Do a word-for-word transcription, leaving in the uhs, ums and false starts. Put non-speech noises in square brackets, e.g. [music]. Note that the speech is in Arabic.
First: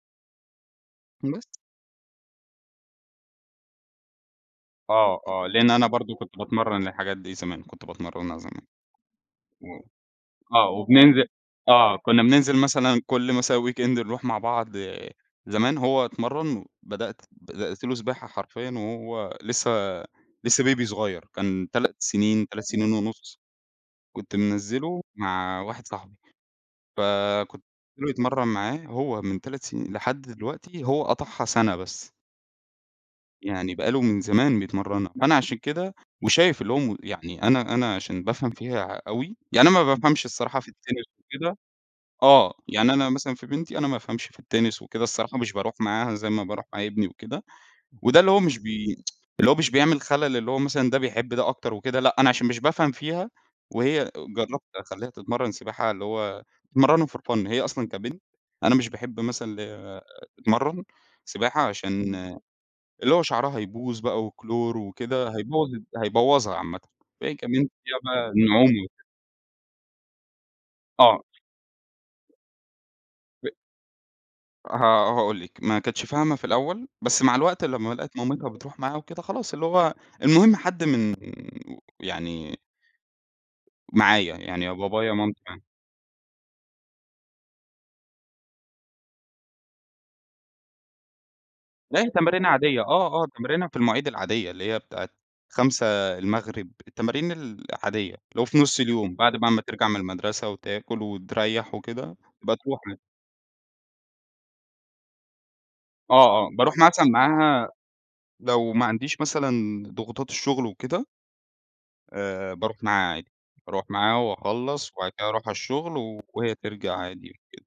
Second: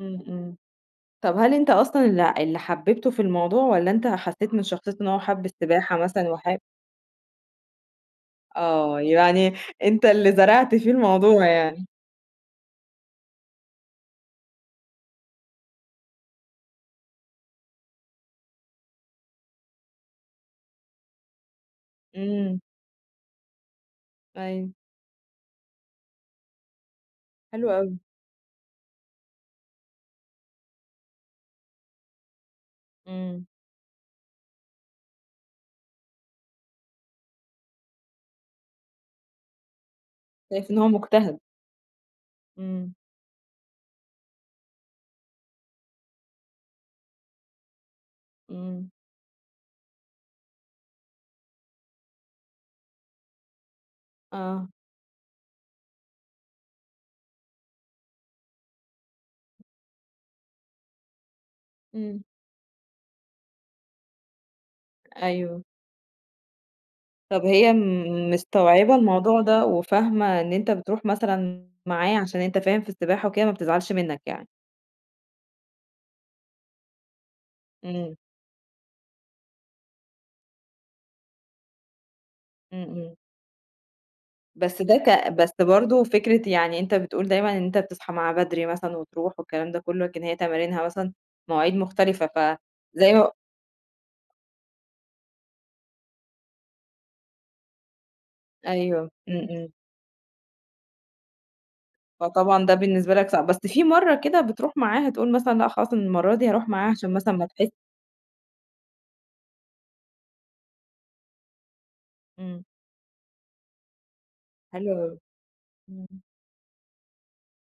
إمم، إمم، طَب هل بس. أنت أصلًا اللى اللي حبّبته في الموضوع والّا أنت حسّيت من شخصيتة إن هو آه، حَب آه لإن أنا السباحة برضه مثلًا كنت وحاب باتمرّن للحاجات دي زمان، كنت باتمرّنها زمان، آه يعني و أنت اللي آه زرعت فيه وبننزل الموضوع يعني. آه كنّا بننزل مثلًا كل مثلًا weekend نروح مع بعض زمان هو اتمرّن، بدأت بدأت له سباحة حرفيًا وهو لسه لسه baby صغيّر كان تلات سنين، إمم. تلات سنين ونص، كنت أيوه. منزّله مع واحد صاحبي، فكنت حلو أوي. [unintelligible] يتمرّن معاه هو من تلات سنين لحد دلوقتي هو قطعها سَنة بس. إمم. يعني بقى له من زمان بيتمرّنها، فأنا عشان كده وشايف اللي هو م يعني أنا أنا عشان بافهم فيها ع أوي، يعني أنا ما بافهمش الصراحة في شايف إن هو التِنِس مجتهد. وكده آه يعني إمم. أنا مثلًا في بنتي أنا ما بافهمش في التِنِس وكده الصراحة مش باروح معاها زي ما باروح مع ابني وكده، وده اللي هو مش إمم. بي [tsk] اللي هو مش بيعمل خلل اللي هو مثلًا ده بيحب ده أكتر وكده، لأ أنا عشان مش بافهم فيها وهي جرّبت آه. أخلّيها تتمرّن سباحة اللي هو تتمرّنها for fun هي أصلًا كبنت أنا مش باحب مثلًا ال تتمرّن سباحة عشان إمم. اللي هو شعرها هيبوظ بقى وكلور وكده أيوه هيبوّظ الد هيبوّظها عامةً، فهي طَب كمان هي م [unintelligible] النعومة. مستوعبة الموضوع ده وفاهمة إن أنت بتروح آه. مثلًا معايا عشان أنت فاهم في السباحة وكده ب ما بتزعلش منّك يعني؟ ه هاقول لِك، ما كانتش فاهمة في الأول، بس مع الوقت لمّا لقت إمم. مامتها بتروح معاها وكده خلاص، اللي هو المهم حد من و يعني إمم، إمم. معايا يعني يا بس ده بابايا يا ك مامتي بس معايا. برضه فكرة يعني أنت بتقول دايمًا إن أنت بتصحى معاه بدري مثلًا وتروح والكلام ده كلّه، لكن هي تمارينها مثلًا مواعيد لأ هي مختلفة تمارينها ف عادية زي آه، آه م تمارينها في المواعيد العادية اللي هي بتاعة خمسة المغرب التمارين العادية، اللي هو في نُص أيوه، اليوم، بعد إمم، بقى ما إمم. ترجع من المدرسة وتاكل وتريّح وكده فطبعًا ده بتروح عادي. بالنسبة لك صعب، بس في مرّة كده بتروح معاها تقول مثلًا لأ خلاص أنا آه، المرّة دي آه هاروح باروح معاها مثلًا عشان مثلًا ما تحس معاها لو ما عنديش مثلًا ضغوطات الشغل وكده، آآ، إمم. باروح معاها عادي، باروح معاها وأخلّص، حلو وبعد أوي. كده أروح على امم. الشغل وهي ترجع عادي وكده.